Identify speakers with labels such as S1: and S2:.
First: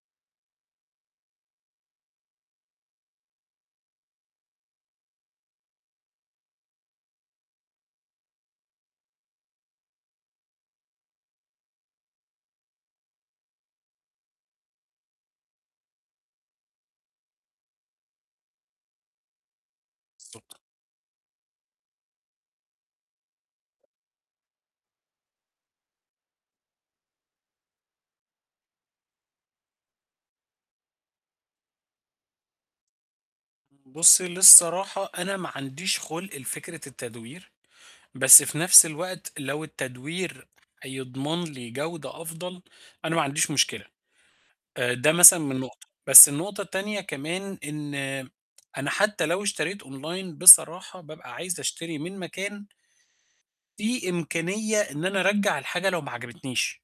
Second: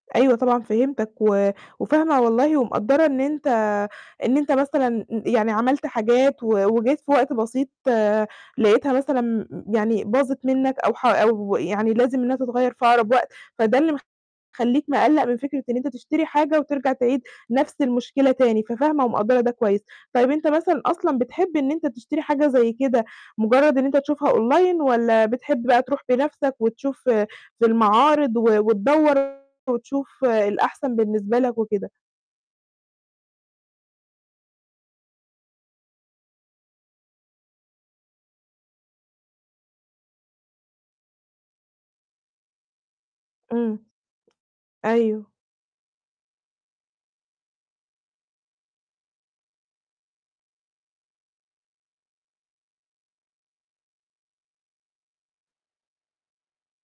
S1: أيوه طبعًا فهمتاك، و وفاهمة والله ومقدرة إن أنت إن أنت مثلًا ي يعني عملت حاجات و وجيت في وقت بسيط لقيتها مثلًا يعني باظت منّك أو ح أو يعني لازم إنّها تتغيّر في أقرب وقت، فده اللي مخلّيك مقلّق من فكرة إن أنت تشتري حاجة وترجع تعيد نفس المشكلة تاني، ففاهمة ومقدرة ده كويّس، طيّب أنت
S2: بالضبط.
S1: مثلًا أصلًا بتحب إن أنت تشتري حاجة زي كده مجرّد إن أنت تشوفها Online والّا بتحب بقى تروح بنَفْسك وتشوف ف في المعارض و وتدور وتشوف الأحسن بالنسبة لك وكده؟
S2: بُصي للصراحة أنا ما عنديش خُلق لفكرة التدوير، بس في نَفْس الوقت لو التدوير هيضمن لي جودة أفضل، أنا ما عنديش
S1: امم،
S2: مشكلة، آآ، ده
S1: أيوه.
S2: مثلًا من نقطة، بس النقطة التانية كمان إن أنا حتّى لو اشتريت Online بصراحة بابقى عايز أشتري من مكان فيه إمكانية إن أنا أرجّع الحاجة لو ما عجبتنيش.